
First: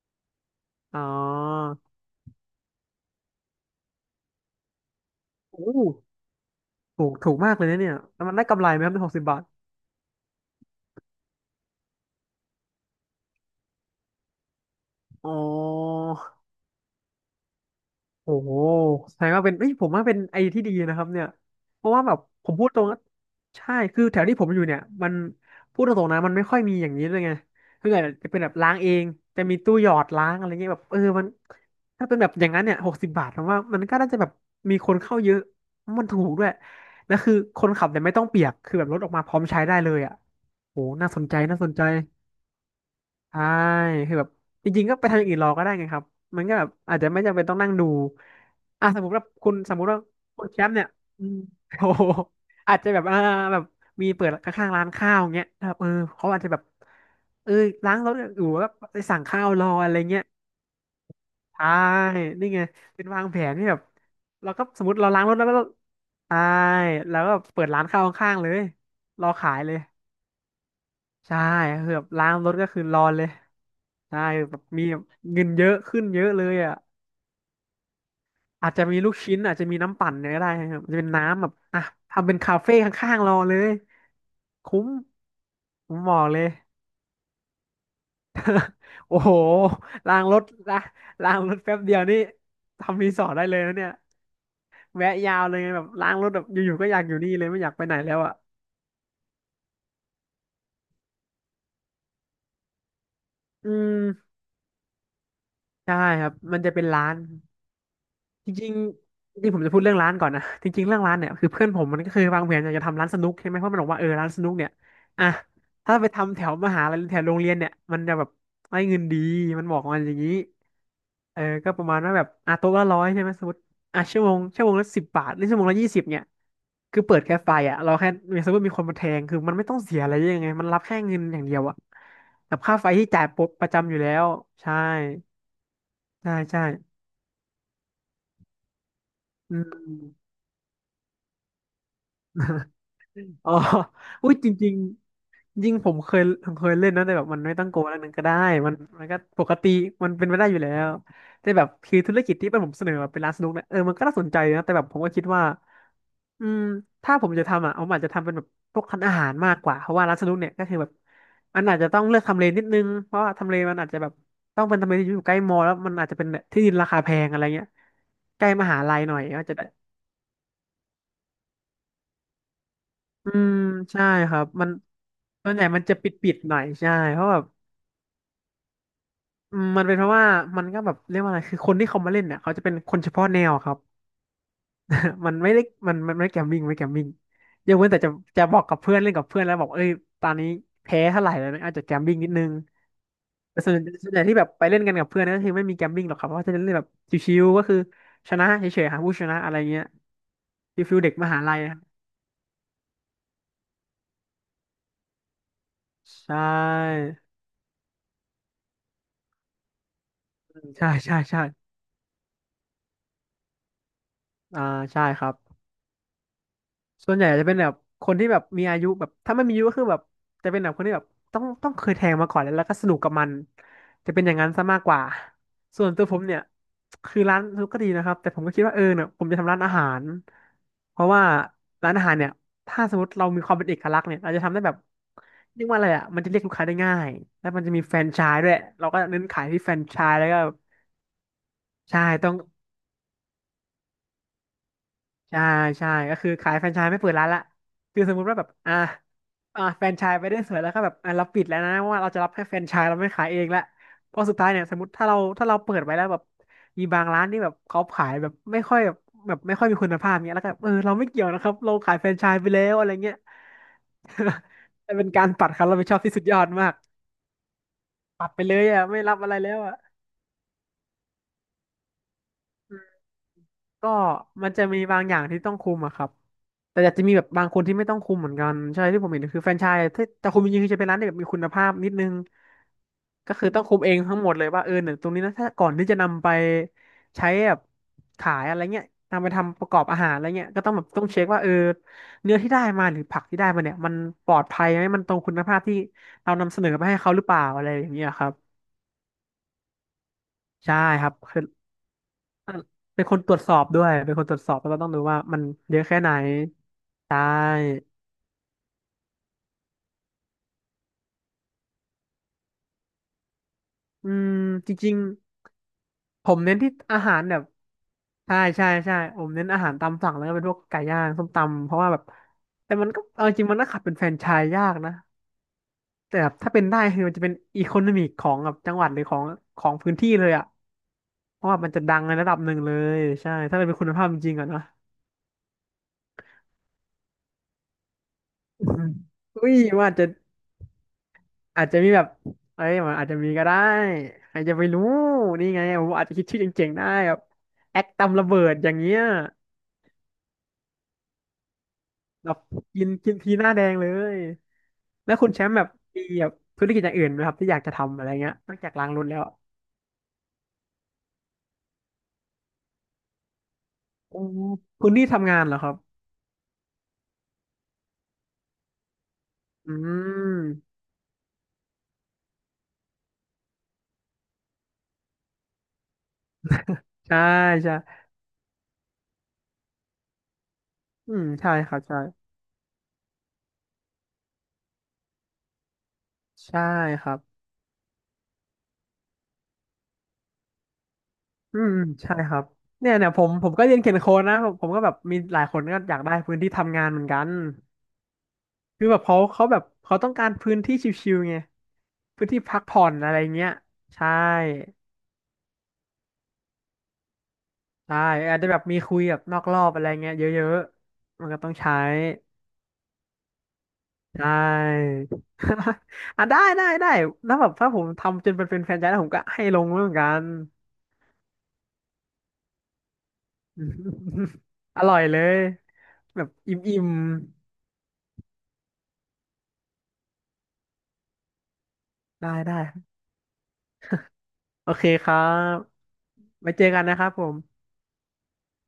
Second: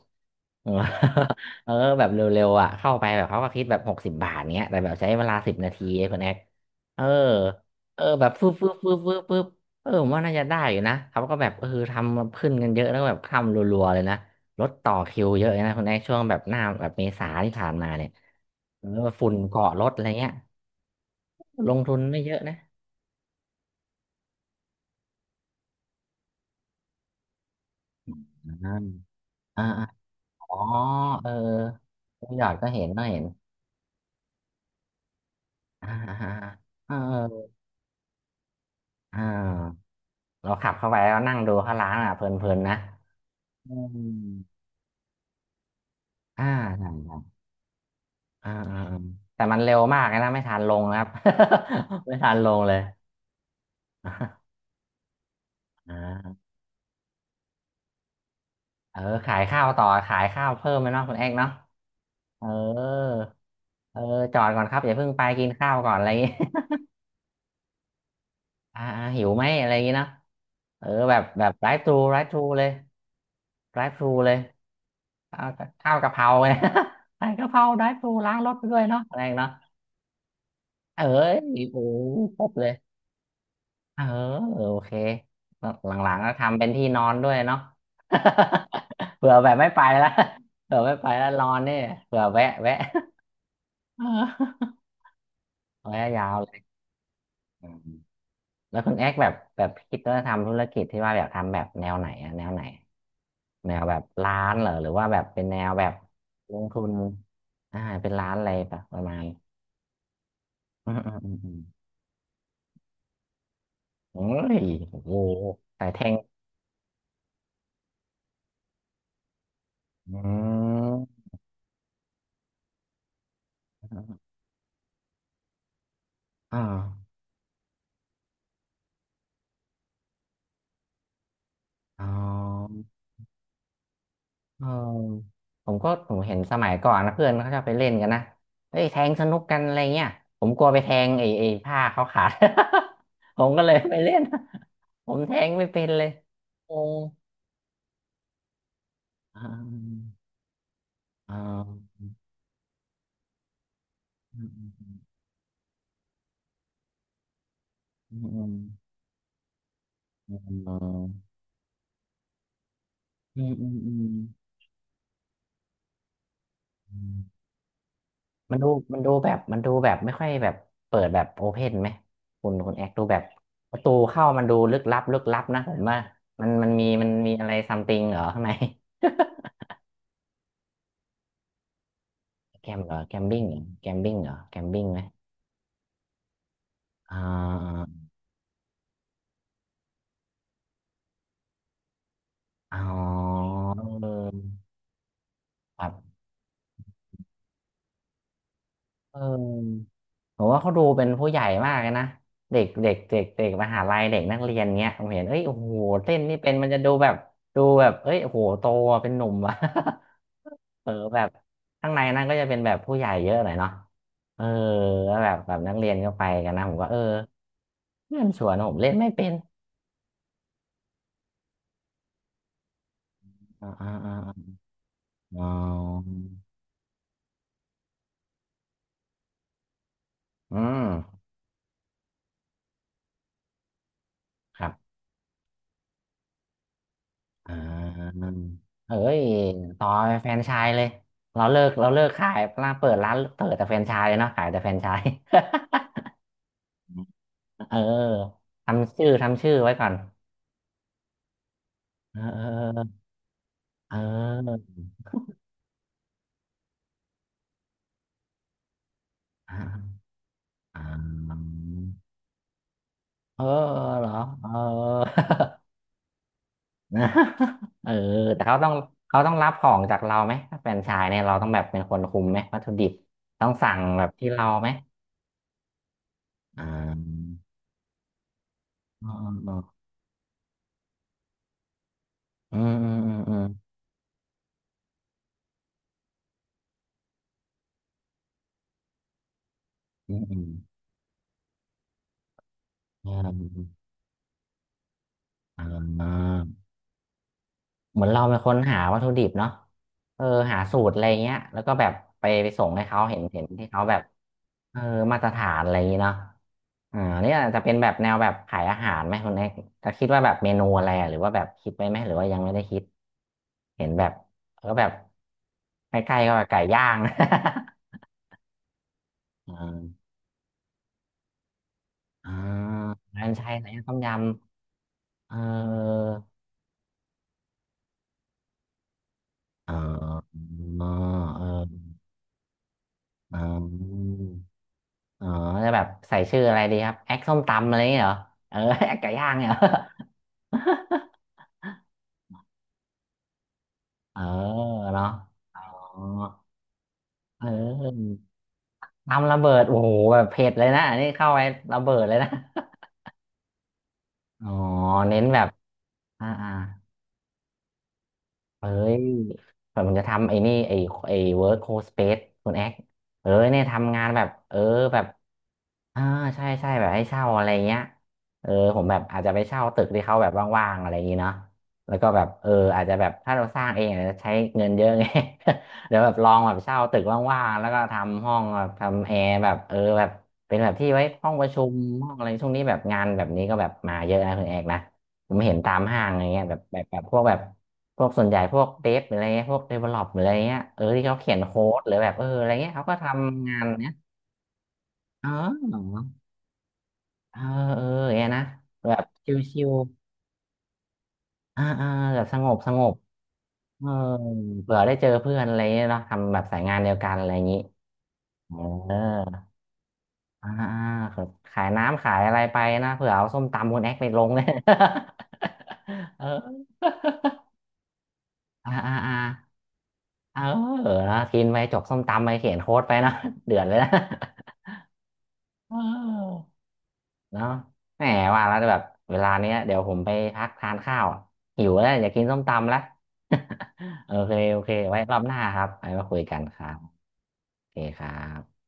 [SPEAKER 1] เออ
[SPEAKER 2] อ๋อ
[SPEAKER 1] *laughs* เออแบบเร็วๆอ่ะเข้าไปแบบเขาก็คิดแบบหกสิบบาทเงี้ยแต่แบบใช้เวลาสิบ
[SPEAKER 2] โอ้
[SPEAKER 1] นาทีเองคุณแอ๊กเออ
[SPEAKER 2] ถูกถูกมากเลยนะเนี่ย
[SPEAKER 1] เออ
[SPEAKER 2] แล้
[SPEAKER 1] แบ
[SPEAKER 2] ว
[SPEAKER 1] บ
[SPEAKER 2] มันได้
[SPEAKER 1] ฟึบ
[SPEAKER 2] กำ
[SPEAKER 1] ฟึ
[SPEAKER 2] ไร
[SPEAKER 1] บ
[SPEAKER 2] ไหมค
[SPEAKER 1] ฟึ
[SPEAKER 2] รับ
[SPEAKER 1] บ
[SPEAKER 2] ห
[SPEAKER 1] ฟึ
[SPEAKER 2] ก
[SPEAKER 1] บ
[SPEAKER 2] สิบ
[SPEAKER 1] ฟึ
[SPEAKER 2] บาท
[SPEAKER 1] บเออผมว่าน่าจะได้อยู่นะเขาก็แบบเออทำขึ้นกันเยอะแล้วแบบทำรัวๆเลยนะ รถต่อคิว
[SPEAKER 2] อ๋อ
[SPEAKER 1] เยอะนะคุณแอกช่วงแบบหน้าแบบเมษาที่ผ่านมาเนี่ย
[SPEAKER 2] โอ้โห
[SPEAKER 1] เออ
[SPEAKER 2] แสด
[SPEAKER 1] ฝุ่
[SPEAKER 2] ง
[SPEAKER 1] น
[SPEAKER 2] ว่าเป็นเอ้
[SPEAKER 1] เกาะ
[SPEAKER 2] ย
[SPEAKER 1] ร
[SPEAKER 2] ผ
[SPEAKER 1] ถ
[SPEAKER 2] ม
[SPEAKER 1] อะ
[SPEAKER 2] ว่า
[SPEAKER 1] ไร
[SPEAKER 2] เป็น
[SPEAKER 1] เงี้ย
[SPEAKER 2] ไอเดียที่ดีนะครับเนี่ย
[SPEAKER 1] ลง
[SPEAKER 2] เพ
[SPEAKER 1] ทุ
[SPEAKER 2] ราะ
[SPEAKER 1] น
[SPEAKER 2] ว่าแบบ
[SPEAKER 1] ไม่เยอะ
[SPEAKER 2] ผม
[SPEAKER 1] นะ
[SPEAKER 2] พูดตรงนะใช่คือแถวที่ผมอยู่เนี่ยมันพูดตรงๆนะมันไม่ค่อยมีอย่างนี้เลยไงคืออาจจะเป็นแบบล้า
[SPEAKER 1] อ่า
[SPEAKER 2] งเองจะมี
[SPEAKER 1] อ่า
[SPEAKER 2] ตู้
[SPEAKER 1] อา
[SPEAKER 2] หยอดล้างอะไร
[SPEAKER 1] อ๋อ
[SPEAKER 2] เงี้ยแบบเออมั
[SPEAKER 1] เอ
[SPEAKER 2] น
[SPEAKER 1] อ
[SPEAKER 2] ถ้าเป็น
[SPEAKER 1] คุ
[SPEAKER 2] แบบ
[SPEAKER 1] ณห
[SPEAKER 2] อ
[SPEAKER 1] ยอ
[SPEAKER 2] ย่าง
[SPEAKER 1] ด
[SPEAKER 2] นั้น
[SPEAKER 1] ก็
[SPEAKER 2] เนี่ย
[SPEAKER 1] เห็น
[SPEAKER 2] หก
[SPEAKER 1] ก็
[SPEAKER 2] สิบ
[SPEAKER 1] เห็น
[SPEAKER 2] บาทผมว่ามันก็น่าจะแบบมีคนเข้าเยอะ
[SPEAKER 1] อ่า
[SPEAKER 2] มัน
[SPEAKER 1] อ่า
[SPEAKER 2] ถูกด้วย
[SPEAKER 1] อ่า
[SPEAKER 2] แล้วคื
[SPEAKER 1] เอ
[SPEAKER 2] อ
[SPEAKER 1] อ
[SPEAKER 2] คนขับเนี่ยไม่ต้องเปียกคือแบบรถออก
[SPEAKER 1] อ่
[SPEAKER 2] มาพร้อมใช้ได้
[SPEAKER 1] า
[SPEAKER 2] เลยอ่ะ
[SPEAKER 1] เราขับ
[SPEAKER 2] โอ้
[SPEAKER 1] เข้า
[SPEAKER 2] โห
[SPEAKER 1] ไป
[SPEAKER 2] น่า
[SPEAKER 1] แล้
[SPEAKER 2] ส
[SPEAKER 1] ว
[SPEAKER 2] น
[SPEAKER 1] นั่
[SPEAKER 2] ใจ
[SPEAKER 1] งดู
[SPEAKER 2] น่าสน
[SPEAKER 1] เขา
[SPEAKER 2] ใจ
[SPEAKER 1] ล้างอ่ะเพลินๆนะ
[SPEAKER 2] ใช่
[SPEAKER 1] อืม
[SPEAKER 2] คือแบบจริงๆก็ไปทำอย่างอื่นรอก็ได้ไงครับมั
[SPEAKER 1] อ่า
[SPEAKER 2] นก็แบบ
[SPEAKER 1] ใช่
[SPEAKER 2] อาจจะ
[SPEAKER 1] ใช่
[SPEAKER 2] ไม่จำเป็นต้องนั่งดู
[SPEAKER 1] อ่าอ่า
[SPEAKER 2] อ่ะ
[SPEAKER 1] อ่า
[SPEAKER 2] สมมติว่า
[SPEAKER 1] แต่
[SPEAKER 2] คุ
[SPEAKER 1] มั
[SPEAKER 2] ณ
[SPEAKER 1] นเร็
[SPEAKER 2] สม
[SPEAKER 1] ว
[SPEAKER 2] มติว่า
[SPEAKER 1] มากเลยนะไม่
[SPEAKER 2] คุณ
[SPEAKER 1] ทั
[SPEAKER 2] แช
[SPEAKER 1] น
[SPEAKER 2] ม
[SPEAKER 1] ล
[SPEAKER 2] ป์
[SPEAKER 1] ง
[SPEAKER 2] เนี่ย
[SPEAKER 1] นะครับ
[SPEAKER 2] อืม *laughs* โอ้โห
[SPEAKER 1] *laughs* ไม่ทันลงเล
[SPEAKER 2] อา
[SPEAKER 1] ย
[SPEAKER 2] จจะแบบอ่าแบบมีเปิด
[SPEAKER 1] *laughs*
[SPEAKER 2] ข้างๆร้านข้าวอย่างเงี้ยแบบเออ
[SPEAKER 1] อ่
[SPEAKER 2] เขาอาจ
[SPEAKER 1] า
[SPEAKER 2] จะแบบเออล้างรถอยู่แล้วก็
[SPEAKER 1] เอ
[SPEAKER 2] ไป
[SPEAKER 1] อ
[SPEAKER 2] สั่ง
[SPEAKER 1] ขาย
[SPEAKER 2] ข้าว
[SPEAKER 1] ข้า
[SPEAKER 2] ร
[SPEAKER 1] ว
[SPEAKER 2] อ
[SPEAKER 1] ต่อ
[SPEAKER 2] อะไร
[SPEAKER 1] ขา
[SPEAKER 2] เงี้ย
[SPEAKER 1] ยข้าวเพิ่มไหมเนาะคุณแอกเนาะ
[SPEAKER 2] ใช่
[SPEAKER 1] เออ
[SPEAKER 2] นี่ไงเป็นวางแผนที่แบบ
[SPEAKER 1] เออ จอด
[SPEAKER 2] เรา
[SPEAKER 1] ก่อ
[SPEAKER 2] ก็
[SPEAKER 1] นครั
[SPEAKER 2] ส
[SPEAKER 1] บ
[SPEAKER 2] ม
[SPEAKER 1] อ
[SPEAKER 2] ม
[SPEAKER 1] ย่า
[SPEAKER 2] ติ
[SPEAKER 1] เพิ่
[SPEAKER 2] เรา
[SPEAKER 1] งไป
[SPEAKER 2] ล้างรถแล้
[SPEAKER 1] กิ
[SPEAKER 2] ว
[SPEAKER 1] น
[SPEAKER 2] ก็
[SPEAKER 1] ข้าวก่อนอะไรอย่างงี้
[SPEAKER 2] ใช่แล้วก็เปิดร้านข้าวข้างๆเลย
[SPEAKER 1] *laughs* อ่าอ่าหิ
[SPEAKER 2] ร
[SPEAKER 1] ว
[SPEAKER 2] อ
[SPEAKER 1] ไหม
[SPEAKER 2] ขาย
[SPEAKER 1] อะ
[SPEAKER 2] เล
[SPEAKER 1] ไรอ
[SPEAKER 2] ย
[SPEAKER 1] ย่างงี้เนาะเออแบบ
[SPEAKER 2] ใช่
[SPEAKER 1] แบบไลฟ์ท
[SPEAKER 2] คือ
[SPEAKER 1] รู
[SPEAKER 2] แบบ
[SPEAKER 1] ไลฟ์
[SPEAKER 2] ล้า
[SPEAKER 1] ท
[SPEAKER 2] ง
[SPEAKER 1] รู
[SPEAKER 2] รถ
[SPEAKER 1] เล
[SPEAKER 2] ก็
[SPEAKER 1] ย
[SPEAKER 2] คือรอนเลย
[SPEAKER 1] ไลฟ์ทรู
[SPEAKER 2] ใช่
[SPEAKER 1] เลย
[SPEAKER 2] แบบมีแบบเงิ
[SPEAKER 1] ข้า
[SPEAKER 2] น
[SPEAKER 1] ว
[SPEAKER 2] เยอะ
[SPEAKER 1] ข้าว
[SPEAKER 2] ขึ้น
[SPEAKER 1] กะเพ
[SPEAKER 2] เย
[SPEAKER 1] รา
[SPEAKER 2] อะเล
[SPEAKER 1] ไง
[SPEAKER 2] ยอ่ะ
[SPEAKER 1] *laughs* ใส่กะเพราไลฟ์ทรูล้างรถไป
[SPEAKER 2] อาจ
[SPEAKER 1] ด้ว
[SPEAKER 2] จะ
[SPEAKER 1] ย
[SPEAKER 2] มี
[SPEAKER 1] เนาะ
[SPEAKER 2] ลู
[SPEAKER 1] อะ
[SPEAKER 2] ก
[SPEAKER 1] ไรอย่าง
[SPEAKER 2] ชิ้
[SPEAKER 1] เี้
[SPEAKER 2] น
[SPEAKER 1] เนาะ
[SPEAKER 2] อาจจะมีน้ำปั่นเนี่ยก็ได้ครับจะ
[SPEAKER 1] เอ้
[SPEAKER 2] เป็น
[SPEAKER 1] ย
[SPEAKER 2] น้ำแบบอ่ะ
[SPEAKER 1] โอ้
[SPEAKER 2] ทำเป็
[SPEAKER 1] ค
[SPEAKER 2] น
[SPEAKER 1] รบ
[SPEAKER 2] คา
[SPEAKER 1] เลย
[SPEAKER 2] เฟ่ข้างๆเราเลย
[SPEAKER 1] เออโอ
[SPEAKER 2] คุ้ม
[SPEAKER 1] เคห
[SPEAKER 2] ผมบ
[SPEAKER 1] ลัง
[SPEAKER 2] อ
[SPEAKER 1] ๆ
[SPEAKER 2] ก
[SPEAKER 1] ก็
[SPEAKER 2] เลย
[SPEAKER 1] ทำเป็นที่นอนด้วยเนาะ *laughs*
[SPEAKER 2] โอ้
[SPEAKER 1] เผื่
[SPEAKER 2] โห
[SPEAKER 1] อแบบไม่ไปแล้ว
[SPEAKER 2] ล้างรถ
[SPEAKER 1] *laughs* เผื่
[SPEAKER 2] ละ
[SPEAKER 1] อไม่ไปแล้ว
[SPEAKER 2] ล้าง
[SPEAKER 1] นอ
[SPEAKER 2] รถ
[SPEAKER 1] นนี่
[SPEAKER 2] แป๊บเดียวนี่
[SPEAKER 1] เผื่อแวะแวะ
[SPEAKER 2] ทำรีสอร์ทได้เลยนะเนี่ย
[SPEAKER 1] เออ *laughs*
[SPEAKER 2] แวะยาวเลยไงแบบ
[SPEAKER 1] แวะ
[SPEAKER 2] ล้างร
[SPEAKER 1] ยา
[SPEAKER 2] ถ
[SPEAKER 1] ว
[SPEAKER 2] แบบ
[SPEAKER 1] เล
[SPEAKER 2] อ
[SPEAKER 1] ย
[SPEAKER 2] ยู่ๆก็อยากอยู่นี่เลยไม่อยากไปไหนแล้วอ่ะ
[SPEAKER 1] แล้วคุณแอคแบบแบบคิดว่าทำธุรกิจที่ว่าแบบทำแบบแนวไหนอะแนวไหน
[SPEAKER 2] อื
[SPEAKER 1] แนวแบบร้า
[SPEAKER 2] ม
[SPEAKER 1] นเหรอหรือว่าแบบเป็นแนวแบบ
[SPEAKER 2] ใช่ครับ
[SPEAKER 1] ล
[SPEAKER 2] มัน
[SPEAKER 1] ง
[SPEAKER 2] จะ
[SPEAKER 1] ทุ
[SPEAKER 2] เป็น
[SPEAKER 1] น
[SPEAKER 2] ร้าน
[SPEAKER 1] อ่าเป็นร้านอะ
[SPEAKER 2] จ
[SPEAKER 1] ไร
[SPEAKER 2] ริ
[SPEAKER 1] แบ
[SPEAKER 2] ง
[SPEAKER 1] บประมาณ
[SPEAKER 2] ๆจริงๆผมจะพูดเรื่องร้านก่อนนะจริงๆ
[SPEAKER 1] อื
[SPEAKER 2] เรื่
[SPEAKER 1] ม
[SPEAKER 2] อง
[SPEAKER 1] อื
[SPEAKER 2] ร้า
[SPEAKER 1] ม
[SPEAKER 2] นเนี่
[SPEAKER 1] อื
[SPEAKER 2] ย
[SPEAKER 1] ม
[SPEAKER 2] คือ
[SPEAKER 1] อืม
[SPEAKER 2] เพื่อนผมมันก็เคยวางแผนอยากจะทำร้านสนุกใช่ไหมเพราะมันบอกว่าเออ
[SPEAKER 1] โอ้
[SPEAKER 2] ร้านสนุก
[SPEAKER 1] ย
[SPEAKER 2] เนี่ย
[SPEAKER 1] โอ้โห
[SPEAKER 2] อ่ะ
[SPEAKER 1] สาย
[SPEAKER 2] ถ้า
[SPEAKER 1] แท
[SPEAKER 2] ไป
[SPEAKER 1] ง
[SPEAKER 2] ทำแถวมหาลัยหรือแถวโรงเรียนเนี่ยมันจะแบบได้เงินดีมันบอกมันอ
[SPEAKER 1] อื
[SPEAKER 2] ย่างนี้
[SPEAKER 1] ม
[SPEAKER 2] เออก็ประมาณว่าแบบอ่ะโต๊ะละร้อยใช่ไหมสมมติอ่ะชั่วโมงชั่วโมงละสิบบาทหรือชั่วโมงละยี่สิบเนี่ย
[SPEAKER 1] อ่า
[SPEAKER 2] คือเปิดแค่ไฟอ่ะเราแค่มีสมมติมีคนมาแทงคือมันไม่ต้องเสียอะไรเยอะยังไงมันรับแค่เงินอย่างเดียวอ่ะ
[SPEAKER 1] อ๋อ
[SPEAKER 2] กับค่าไฟที่จ่ายปกประจำอยู่แล้ว
[SPEAKER 1] เออ
[SPEAKER 2] ใช่
[SPEAKER 1] ผมก็ผม
[SPEAKER 2] ใช่
[SPEAKER 1] เห็นส
[SPEAKER 2] ใช่
[SPEAKER 1] มัยก่อนนะเพื่อนเขาชอบไปเล่นกันนะ เฮ้ยแทงสนุกกั
[SPEAKER 2] อื
[SPEAKER 1] นอะไรเงี้ย ผมกลัวไปแทงไอ้ไอ้ผ้าเขาขาด
[SPEAKER 2] ม
[SPEAKER 1] *laughs* ผม
[SPEAKER 2] อ๋อ
[SPEAKER 1] ก็เลยไปเล่น
[SPEAKER 2] *laughs* อุ้ยจริง
[SPEAKER 1] *laughs* ผมแทง
[SPEAKER 2] ๆ
[SPEAKER 1] ไม่
[SPEAKER 2] จริง
[SPEAKER 1] เป็น
[SPEAKER 2] ผม
[SPEAKER 1] เลย
[SPEAKER 2] เคยผมเค
[SPEAKER 1] โอ้
[SPEAKER 2] ยเล่นนะแต่แบบมันไม่ต้องโกงแล้วนึงก็ได้มันมันก็
[SPEAKER 1] อ่
[SPEAKER 2] ปกติ
[SPEAKER 1] า
[SPEAKER 2] มันเป็นไปได้อยู่แล้ว
[SPEAKER 1] อ่า
[SPEAKER 2] แต่แบบคือธุรกิจที่เป็นผมเสนอแบบเป็นร้านสนุกเนี่ยเออมันก็น่าสนใจ
[SPEAKER 1] อื
[SPEAKER 2] นะแต่แบบผมก็
[SPEAKER 1] ม
[SPEAKER 2] คิดว่าอืมถ้าผมจะทำอ่ะผมอาจจะ
[SPEAKER 1] อื
[SPEAKER 2] ทำเป็นแบบ
[SPEAKER 1] ม
[SPEAKER 2] พวกคันอาหารมากกว่าเพราะว่าร้านสนุ
[SPEAKER 1] อื
[SPEAKER 2] ก
[SPEAKER 1] ม
[SPEAKER 2] เนี่
[SPEAKER 1] อื
[SPEAKER 2] ยก็คือแบบ
[SPEAKER 1] ม
[SPEAKER 2] มันอาจจะต้องเลือกทำเลนิดนึงเพราะว่า
[SPEAKER 1] อื
[SPEAKER 2] ทำ
[SPEAKER 1] ม
[SPEAKER 2] เล
[SPEAKER 1] อื
[SPEAKER 2] มั
[SPEAKER 1] ม
[SPEAKER 2] นอา
[SPEAKER 1] อื
[SPEAKER 2] จ
[SPEAKER 1] ม
[SPEAKER 2] จะ
[SPEAKER 1] อื
[SPEAKER 2] แบบ
[SPEAKER 1] ม
[SPEAKER 2] ต้องเป็นทำเลที่อยู่ใกล้มอลล์แล้วมันอาจจะเป็นที่ดินรา
[SPEAKER 1] อื
[SPEAKER 2] คาแพงอะไร
[SPEAKER 1] ม
[SPEAKER 2] เงี้ยใกล้
[SPEAKER 1] มัน
[SPEAKER 2] ม
[SPEAKER 1] ดู
[SPEAKER 2] หาลั
[SPEAKER 1] มั
[SPEAKER 2] ย
[SPEAKER 1] นดู
[SPEAKER 2] หน่อย
[SPEAKER 1] แบบ
[SPEAKER 2] ก็จะ
[SPEAKER 1] มันดูแบบไม่ค่อยแบบเปิดแบบโอเพนไหมคุณคุณแอคดูแบบ
[SPEAKER 2] อืม
[SPEAKER 1] ประตู
[SPEAKER 2] ใช่
[SPEAKER 1] เข้า
[SPEAKER 2] ครั
[SPEAKER 1] มัน
[SPEAKER 2] บ
[SPEAKER 1] ดู
[SPEAKER 2] มัน
[SPEAKER 1] ลึกลับลึกลับ
[SPEAKER 2] ส่วนให
[SPEAKER 1] นะ
[SPEAKER 2] ญ่
[SPEAKER 1] ผ
[SPEAKER 2] มั
[SPEAKER 1] ม
[SPEAKER 2] นจะ
[SPEAKER 1] ว่า
[SPEAKER 2] ปิดปิด
[SPEAKER 1] มัน
[SPEAKER 2] หน่อย
[SPEAKER 1] มันมี
[SPEAKER 2] ใช่
[SPEAKER 1] มัน
[SPEAKER 2] เพราะ
[SPEAKER 1] มี
[SPEAKER 2] แบบ
[SPEAKER 1] อะไรซัมติงเหรอข้างใน
[SPEAKER 2] อืมมันเป็นเพราะว่ามันก็แบบเรียกว่าอะไรคือคนที่เขามาเล่นเนี่ยเขาจะ
[SPEAKER 1] แก
[SPEAKER 2] เป็น
[SPEAKER 1] มเหร
[SPEAKER 2] ค
[SPEAKER 1] อ
[SPEAKER 2] นเฉ
[SPEAKER 1] แกม
[SPEAKER 2] พาะแน
[SPEAKER 1] บิ้ง
[SPEAKER 2] ว
[SPEAKER 1] เหรอ
[SPEAKER 2] ครับ
[SPEAKER 1] แกมบิ้งเหรอแกมบิ้งไหม
[SPEAKER 2] *laughs* มันไม่ได้มันมันไม่แกมมิ่งไม่แกมมิ่ง
[SPEAKER 1] อ่
[SPEAKER 2] ยก
[SPEAKER 1] า
[SPEAKER 2] เว้นแต่จะจะบอกกับเพื่อนเล่นกับเพื่อนแล้วบอกเอ้ยตอนนี้แพ้เท่าไหร่แล้วนะอาจจะแกมมิ่งนิดนึง
[SPEAKER 1] อ๋อ
[SPEAKER 2] แต่ส่วนส่วนใหญ่ที่แบบ
[SPEAKER 1] เออ
[SPEAKER 2] ไปเล่นกันกับเพื่อนก็คือไม่มี
[SPEAKER 1] ค
[SPEAKER 2] แก
[SPEAKER 1] รั
[SPEAKER 2] มมิ่งหร
[SPEAKER 1] บ
[SPEAKER 2] อกครับเพราะว่าจะเล่นแบบชิวๆก็คือชนะเฉยๆหา
[SPEAKER 1] เ
[SPEAKER 2] ผู้ชนะอะไรเงี้ย
[SPEAKER 1] ออผมว่าเขาดู
[SPEAKER 2] ฟิลฟิล
[SPEAKER 1] เป็น
[SPEAKER 2] เด็กม
[SPEAKER 1] ผู้ให
[SPEAKER 2] หา
[SPEAKER 1] ญ่
[SPEAKER 2] ลัย
[SPEAKER 1] มา
[SPEAKER 2] อะ
[SPEAKER 1] กเลยนะเด็กเด็กเด็กเด็กมหาลัยเด็กนักเรียนเงี้ยผมเห็นเอ้ยโอ้โหเต้น
[SPEAKER 2] ใช่
[SPEAKER 1] นี่เป็นมันจะดูแบบดูแบบเอ้ยโอ้โหโตอะเป็นหนุ่มอะเอ
[SPEAKER 2] ใช่
[SPEAKER 1] อ
[SPEAKER 2] ใช่
[SPEAKER 1] แบบ
[SPEAKER 2] ใช่
[SPEAKER 1] ข้างในนั่นก็จะเป็นแบบผู้ใหญ่เยอะหน่อยเนาะเออ
[SPEAKER 2] อ่าใช่
[SPEAKER 1] แล้ว
[SPEAKER 2] ค
[SPEAKER 1] แบ
[SPEAKER 2] รับ
[SPEAKER 1] บแบบนักเรียนก็ไปกันนะผมก็เออ
[SPEAKER 2] ส่วนใหญ่จะเป็นแบบคน
[SPEAKER 1] เพื่อ
[SPEAKER 2] ที่
[SPEAKER 1] น
[SPEAKER 2] แบ
[SPEAKER 1] ช
[SPEAKER 2] บ
[SPEAKER 1] วน
[SPEAKER 2] มี
[SPEAKER 1] ผ
[SPEAKER 2] อา
[SPEAKER 1] ม
[SPEAKER 2] ยุ
[SPEAKER 1] เล่น
[SPEAKER 2] แบ
[SPEAKER 1] ไม่
[SPEAKER 2] บ
[SPEAKER 1] เป็น
[SPEAKER 2] ถ้าไม่มีอายุก็คือแบบจะเป็นแบบคนที่แบบต้องต้องเคยแทงมาก่อนแล้วแล้วก็สนุกกับมัน
[SPEAKER 1] อ่าอ่า
[SPEAKER 2] จะเป็นอย่างนั้น
[SPEAKER 1] อ่า
[SPEAKER 2] ซะมากกว่า
[SPEAKER 1] อ๋อ
[SPEAKER 2] ส่วนตัวผมเนี่ยคือร้านซุปก็ดีนะครับแต่ผมก็คิดว่าเออเนี่ยผมจะทำร้านอาหาร
[SPEAKER 1] อื
[SPEAKER 2] เพราะว่า
[SPEAKER 1] ม
[SPEAKER 2] ร้านอาหารเนี่ยถ้าสมมติเรามีความเป็นเอกลักษณ์เนี่ยเราจะทำ
[SPEAKER 1] ค
[SPEAKER 2] ได้
[SPEAKER 1] รั
[SPEAKER 2] แบบ
[SPEAKER 1] บ
[SPEAKER 2] เรียกว่าอะไรอ่ะมันจะเรียกลูกค้าได้ง่ายแล้ว
[SPEAKER 1] อ่
[SPEAKER 2] มันจะมีแฟรนไช
[SPEAKER 1] า
[SPEAKER 2] ส์ด้วยเรา
[SPEAKER 1] เอ้
[SPEAKER 2] ก็
[SPEAKER 1] ย
[SPEAKER 2] เน้นขายที่แฟรน
[SPEAKER 1] ต่อ
[SPEAKER 2] ไช
[SPEAKER 1] ไป
[SPEAKER 2] ส์แล้
[SPEAKER 1] แฟ
[SPEAKER 2] ว
[SPEAKER 1] ร
[SPEAKER 2] ก็
[SPEAKER 1] นไชส์เลย เราเลิก เราเลิ
[SPEAKER 2] ใช่
[SPEAKER 1] ก
[SPEAKER 2] ต้
[SPEAKER 1] ขา
[SPEAKER 2] อง
[SPEAKER 1] ยร้านเปิดร้านเปิดแต่แฟรนไชส์เลยเนาะขายแต่แฟรนไชส์
[SPEAKER 2] ใช่ใช่ก็คือขายแฟรนไชส์ไม่เปิดร้านละ
[SPEAKER 1] *laughs* เออ
[SPEAKER 2] คือสมมุติว่าแบบอ่า
[SPEAKER 1] ทำชื่อ ทำชื่อ
[SPEAKER 2] อ่า
[SPEAKER 1] ไว้
[SPEAKER 2] แฟ
[SPEAKER 1] ก่
[SPEAKER 2] ร
[SPEAKER 1] อน
[SPEAKER 2] นไชส์ไปได้สวยแล้วก็แบบอ่าเราปิดแล้วนะว่าเรา
[SPEAKER 1] เอ
[SPEAKER 2] จะ
[SPEAKER 1] อ
[SPEAKER 2] รับ
[SPEAKER 1] เอ
[SPEAKER 2] แค่แฟรนไชส์
[SPEAKER 1] อ
[SPEAKER 2] เราไม่ขายเองละ
[SPEAKER 1] เ
[SPEAKER 2] เพราะสุดท้ายเนี่
[SPEAKER 1] ออ
[SPEAKER 2] ยสมมติถ้าเราถ้าเราเปิดไว้แล้วแบบมีบางร้านที่แบบเขาขายแบบไม่ค่อยแบบแบบไม่ค่อยมีคุ
[SPEAKER 1] อ่า
[SPEAKER 2] ณภาพเนี้ยแล้วก็เออ
[SPEAKER 1] อ่
[SPEAKER 2] เราไม่เกี่ยวนะ
[SPEAKER 1] า
[SPEAKER 2] ครับเราขายแฟรนไชส์ไปแล้วอะไรเงี้ย
[SPEAKER 1] เออเหรอเอ
[SPEAKER 2] *laughs* แต่เป็น
[SPEAKER 1] อ
[SPEAKER 2] การปัดความรับผิดชอบที่สุดยอดมาก
[SPEAKER 1] นะ *laughs* เออ
[SPEAKER 2] ปัดไป
[SPEAKER 1] แต่
[SPEAKER 2] เล
[SPEAKER 1] เขา
[SPEAKER 2] ย
[SPEAKER 1] ต้อง
[SPEAKER 2] อ่ะไม่รับ
[SPEAKER 1] เขาต้
[SPEAKER 2] อะ
[SPEAKER 1] อ
[SPEAKER 2] ไร
[SPEAKER 1] งรั
[SPEAKER 2] แล้
[SPEAKER 1] บ
[SPEAKER 2] ว
[SPEAKER 1] ขอ
[SPEAKER 2] อ่ะ
[SPEAKER 1] งจากเราไหมถ้าแฟรนไชส์เนี่ยเราต้องแบบเป็นคนคุมไหมวัตถุ
[SPEAKER 2] อืม
[SPEAKER 1] ดิบ ต้องสั่ง
[SPEAKER 2] ก็
[SPEAKER 1] แบบที่เรา
[SPEAKER 2] มันจะ
[SPEAKER 1] ไหม
[SPEAKER 2] มีบางอย่างที่ต้องคุมอะครับ
[SPEAKER 1] อ่
[SPEAKER 2] แต่อาจจะมีแบบ
[SPEAKER 1] า
[SPEAKER 2] บางคนที่ไม่ต้องคุมเหมือนกันใช่ที่
[SPEAKER 1] อื
[SPEAKER 2] ผมเห็นคือแฟรนไชส์
[SPEAKER 1] ม
[SPEAKER 2] ถ้าจคุมจริงๆคือจะเป็นร้านที่แบบมีคุณภาพนิดนึง
[SPEAKER 1] อืมอืม
[SPEAKER 2] ก็
[SPEAKER 1] อืม
[SPEAKER 2] คือต้องคุมเองทั้งหมดเลยว่าเออเนี่ยตรงนี้นะถ้าก่อนที่จะนำไปใช้แบบขายอะไรเงี้ยนำไปทำประกอบอาหา
[SPEAKER 1] อื
[SPEAKER 2] รอะ
[SPEAKER 1] ม
[SPEAKER 2] ไร
[SPEAKER 1] อืม
[SPEAKER 2] เงี้ยก็ต้องแบบต้องเช็คว่าเออเนื้อที่ได้มาหรือ
[SPEAKER 1] อื
[SPEAKER 2] ผักที่ได้มาเนี่ย
[SPEAKER 1] ม
[SPEAKER 2] มันปลอดภัยไหมมันตรงคุณภาพ
[SPEAKER 1] อ่
[SPEAKER 2] ที่เรา
[SPEAKER 1] า
[SPEAKER 2] นำเสนอไปให้เขาหรือเปล่าอะไรอย่าง
[SPEAKER 1] เหมื
[SPEAKER 2] เงี้
[SPEAKER 1] อน
[SPEAKER 2] ย
[SPEAKER 1] เรา
[SPEAKER 2] ครับ
[SPEAKER 1] เป็นคนหาวัตถุดิบเนาะเออหา
[SPEAKER 2] ใช่
[SPEAKER 1] สูตรอะ
[SPEAKER 2] ค
[SPEAKER 1] ไร
[SPEAKER 2] รับ
[SPEAKER 1] เงี้ย
[SPEAKER 2] คือ
[SPEAKER 1] แล้วก็แบบไปไปส่งให้เขา
[SPEAKER 2] เป็นค
[SPEAKER 1] เห็
[SPEAKER 2] น
[SPEAKER 1] น
[SPEAKER 2] ตรว
[SPEAKER 1] เห็
[SPEAKER 2] จ
[SPEAKER 1] น
[SPEAKER 2] สอบ
[SPEAKER 1] ที่
[SPEAKER 2] ด้
[SPEAKER 1] เขา
[SPEAKER 2] วย
[SPEAKER 1] แบบ
[SPEAKER 2] เป็นคนตรวจสอบแล้ว
[SPEAKER 1] เอ
[SPEAKER 2] ก็
[SPEAKER 1] อ
[SPEAKER 2] ต้องดู
[SPEAKER 1] มา
[SPEAKER 2] ว่า
[SPEAKER 1] ตร
[SPEAKER 2] มัน
[SPEAKER 1] ฐานอะไร
[SPEAKER 2] เย
[SPEAKER 1] อ
[SPEAKER 2] อะ
[SPEAKER 1] ย่างงี้
[SPEAKER 2] แค่ไหน
[SPEAKER 1] เนาะอ่า
[SPEAKER 2] ใช่
[SPEAKER 1] นี่อาจจะเป็นแบบแนวแบบขายอาหารไหมคุณเอกจะคิดว่าแบบเมนูอะไรอะหรือว่าแบบคิดไว้ไหมหรือว่ายังไม่ได้คิดเห็นแบ
[SPEAKER 2] อื
[SPEAKER 1] บ
[SPEAKER 2] มจ
[SPEAKER 1] ก็แบบ
[SPEAKER 2] ริง
[SPEAKER 1] ใกล้
[SPEAKER 2] ผ
[SPEAKER 1] ๆก็
[SPEAKER 2] ม
[SPEAKER 1] แบบ
[SPEAKER 2] เน้น
[SPEAKER 1] ไก่
[SPEAKER 2] ที่
[SPEAKER 1] ย่าง
[SPEAKER 2] อาหารแบบใช่ใช่ใช่ผมเน้
[SPEAKER 1] *laughs*
[SPEAKER 2] น
[SPEAKER 1] อ่
[SPEAKER 2] อาหารตาม
[SPEAKER 1] า
[SPEAKER 2] สั่งแล้วก็เป็นพวกไก่ย่างส้มตำเพราะว่าแบบ
[SPEAKER 1] อ่า
[SPEAKER 2] แต่มันก็เอา
[SPEAKER 1] อัน
[SPEAKER 2] จริง
[SPEAKER 1] ใช่
[SPEAKER 2] มัน
[SPEAKER 1] ไห
[SPEAKER 2] ก็
[SPEAKER 1] น
[SPEAKER 2] ขัดเป็
[SPEAKER 1] ต้
[SPEAKER 2] น
[SPEAKER 1] ม
[SPEAKER 2] แฟ
[SPEAKER 1] ย
[SPEAKER 2] รนไชส์ยาก
[SPEAKER 1] ำ
[SPEAKER 2] นะ
[SPEAKER 1] เออ
[SPEAKER 2] แต่แบบถ้าเป็นได้คือมันจะเป็นอีโคโนมิกของแบบจังหวัดหรือของขอ
[SPEAKER 1] อ๋อ
[SPEAKER 2] งพื้นที่เลยอ่ะเพราะว่ามันจะ
[SPEAKER 1] เออ
[SPEAKER 2] ดังในระดับหนึ่งเลยใช่
[SPEAKER 1] อ๋อ
[SPEAKER 2] ถ้าเป็นคุณภาพจริงๆอ่ะนะ
[SPEAKER 1] อ๋อจะแบบใส่ชื่ออะไรดีครับ แอคส้มตำอะไรอย่างเงี้ยเหรอเออ
[SPEAKER 2] *laughs* อืม
[SPEAKER 1] *laughs* แอคไก่ย่างเนี่
[SPEAKER 2] อุ้
[SPEAKER 1] ยเหร
[SPEAKER 2] ย
[SPEAKER 1] อ
[SPEAKER 2] ว่าจะ
[SPEAKER 1] *laughs*
[SPEAKER 2] อาจจะมีแบบเอ้ยมันอาจจะมีก็ได้
[SPEAKER 1] เออ
[SPEAKER 2] ใครจะไปรู้
[SPEAKER 1] เนาะ
[SPEAKER 2] นี่ไง
[SPEAKER 1] อ๋
[SPEAKER 2] ผม
[SPEAKER 1] อ
[SPEAKER 2] อาจจะคิดชื่อเจ๋งๆได้แบบ
[SPEAKER 1] เ
[SPEAKER 2] แอค
[SPEAKER 1] ออ
[SPEAKER 2] ตำระเบิดอย่างเงี้ย
[SPEAKER 1] ตำระเบิดโอ้โหแบบเผ็ดเลยนะอันนี้เข้าไประเบิดเลยนะ
[SPEAKER 2] แบบกินกินทีหน้าแดงเลย
[SPEAKER 1] *laughs* อ๋อ
[SPEAKER 2] แล้ว
[SPEAKER 1] เน้น
[SPEAKER 2] คุณ
[SPEAKER 1] แบ
[SPEAKER 2] แช
[SPEAKER 1] บ
[SPEAKER 2] มป์แบบมีแบ
[SPEAKER 1] อ่า
[SPEAKER 2] บ
[SPEAKER 1] อ่า
[SPEAKER 2] ธุรกิจอย่างอื่นไหมครับที่อยากจะทำอะไรเงี้ยนอก
[SPEAKER 1] เอ้
[SPEAKER 2] จากล้างรถ
[SPEAKER 1] ย
[SPEAKER 2] แล้ว
[SPEAKER 1] แบบมันจะทำไอ้นี่ไอ้ไอ้เวิร์คโคสเปซคุณแอคเออเนี่ยทำงาน
[SPEAKER 2] โอ้
[SPEAKER 1] แบบเออ
[SPEAKER 2] คุณ
[SPEAKER 1] แบ
[SPEAKER 2] นี่
[SPEAKER 1] บ
[SPEAKER 2] ทำงานเหรอครับ
[SPEAKER 1] อ่าใช่ใช่แบบให้เช่าอะไรเงี้ยเออผมแบบอาจจะไปเช่า
[SPEAKER 2] อื
[SPEAKER 1] ตึกที่เขาแบบว่า
[SPEAKER 2] ม
[SPEAKER 1] งๆอะไรอย่างงี้เนาะแล้วก็แบบเอออาจจะแบบถ้าเราสร้างเองอาจจะใช้เงินเยอะไง *laughs* เดี๋ยวแบบลองแบบเช่าตึก
[SPEAKER 2] ใช่
[SPEAKER 1] ว่างๆแล้ว
[SPEAKER 2] ใช่
[SPEAKER 1] ก็ทำห้องแบบทำแอร์แบบเออแบบเป็นแบบที่ไว้
[SPEAKER 2] อืม
[SPEAKER 1] ห้องป
[SPEAKER 2] ใช่
[SPEAKER 1] ระชุ
[SPEAKER 2] ค
[SPEAKER 1] ม
[SPEAKER 2] รับใช่
[SPEAKER 1] ห้องอะไรช่วงนี้แบบงานแบบนี้ก็แบบมาเยอะนะคุณแอกนะผมเห็นตามห้างอะไรเงี้ยแบ
[SPEAKER 2] ใช่
[SPEAKER 1] บแบบแบบ
[SPEAKER 2] ค
[SPEAKER 1] พ
[SPEAKER 2] รั
[SPEAKER 1] ว
[SPEAKER 2] บ
[SPEAKER 1] กแบบพวกส่วนใหญ่พวกเดฟหรืออะไรเงี้ยพวกเดเวลลอปหรืออะไรเงี้ยเออที่เขาเขียน
[SPEAKER 2] อื
[SPEAKER 1] โค้
[SPEAKER 2] ม
[SPEAKER 1] ดหรือแบบ
[SPEAKER 2] ใช่
[SPEAKER 1] เออ
[SPEAKER 2] ครั
[SPEAKER 1] อะ
[SPEAKER 2] บ
[SPEAKER 1] ไรเงี้ยเขา
[SPEAKER 2] เนี่
[SPEAKER 1] ก็
[SPEAKER 2] ย
[SPEAKER 1] ท
[SPEAKER 2] เนี่ยผมผ
[SPEAKER 1] ำ
[SPEAKER 2] ม
[SPEAKER 1] งา
[SPEAKER 2] ก็
[SPEAKER 1] น
[SPEAKER 2] เรียน
[SPEAKER 1] เนี้
[SPEAKER 2] เขี
[SPEAKER 1] ย
[SPEAKER 2] ยนโค้ดนะผมผมก็แบบมี
[SPEAKER 1] อ๋อ
[SPEAKER 2] หลายคนก็อยากได้พื้นที่ทำงานเหมือนกัน
[SPEAKER 1] เออเออแอยนะ
[SPEAKER 2] คือ
[SPEAKER 1] แบ
[SPEAKER 2] แบบ
[SPEAKER 1] บ
[SPEAKER 2] เขาเขาแบ
[SPEAKER 1] ชิ
[SPEAKER 2] บ
[SPEAKER 1] ว
[SPEAKER 2] เขาต้องการพื้นที่ชิลๆไง
[SPEAKER 1] ๆอ่าอ่าแบบ
[SPEAKER 2] พื้น
[SPEAKER 1] ส
[SPEAKER 2] ที่
[SPEAKER 1] งบ
[SPEAKER 2] พัก
[SPEAKER 1] สง
[SPEAKER 2] ผ่อ
[SPEAKER 1] บ
[SPEAKER 2] นอะไรเงี้ย
[SPEAKER 1] เออ
[SPEAKER 2] ใช่
[SPEAKER 1] เผื่อได้เจอเพื่อนอะไรเงี้ยเนาะทำแบบสายงานเดียวกันอะไรอย่างนี้
[SPEAKER 2] ใช่อาจจะ
[SPEAKER 1] เอ
[SPEAKER 2] แบบมี
[SPEAKER 1] อ
[SPEAKER 2] คุยแบบนอกรอบอะไรเงี้ยเย
[SPEAKER 1] อ่า
[SPEAKER 2] อะ
[SPEAKER 1] อ่
[SPEAKER 2] ๆ
[SPEAKER 1] า
[SPEAKER 2] มันก็ต้อง
[SPEAKER 1] ขาย
[SPEAKER 2] ใช้
[SPEAKER 1] น้ำขายอะไรไปนะเผื่อเอาส้มตำคุณแอกไปล
[SPEAKER 2] ใช่
[SPEAKER 1] งเนี่ย
[SPEAKER 2] *laughs*
[SPEAKER 1] *laughs* เอ
[SPEAKER 2] อ่ะได้ได้
[SPEAKER 1] อ
[SPEAKER 2] ได้แล้วแบบถ้าผมทำจนเป็นแฟน
[SPEAKER 1] อ่า
[SPEAKER 2] ใจ
[SPEAKER 1] อ่า
[SPEAKER 2] แล้วผม
[SPEAKER 1] อ่า
[SPEAKER 2] ก็ให้ลงด้วยเหมือนกัน
[SPEAKER 1] เออนะกินไปจกส้มตำไปเขียนโค้ดไปนะ *laughs* เดื
[SPEAKER 2] *laughs* อ
[SPEAKER 1] อดเลยนะ
[SPEAKER 2] มอร่อยเลย
[SPEAKER 1] *laughs* เออ
[SPEAKER 2] แบบอิ่ม
[SPEAKER 1] เนาะแหมว่าแล้วแบบเวลาเนี้ยเดี๋ยวผมไปพักทานข้าวหิวแล้วอยากกิ
[SPEAKER 2] ๆ
[SPEAKER 1] น
[SPEAKER 2] ได้
[SPEAKER 1] ส้ม
[SPEAKER 2] ได้
[SPEAKER 1] ตำแล้ว *laughs* โอเคโอ
[SPEAKER 2] โอ
[SPEAKER 1] เค
[SPEAKER 2] เค
[SPEAKER 1] ไว้
[SPEAKER 2] ค
[SPEAKER 1] ร
[SPEAKER 2] รั
[SPEAKER 1] อบหน้า
[SPEAKER 2] บ
[SPEAKER 1] ครับไว้มาคุยกัน
[SPEAKER 2] ไว้
[SPEAKER 1] ค
[SPEAKER 2] เจ
[SPEAKER 1] รั
[SPEAKER 2] อ
[SPEAKER 1] บ
[SPEAKER 2] กันนะครับผม
[SPEAKER 1] โอเคครับ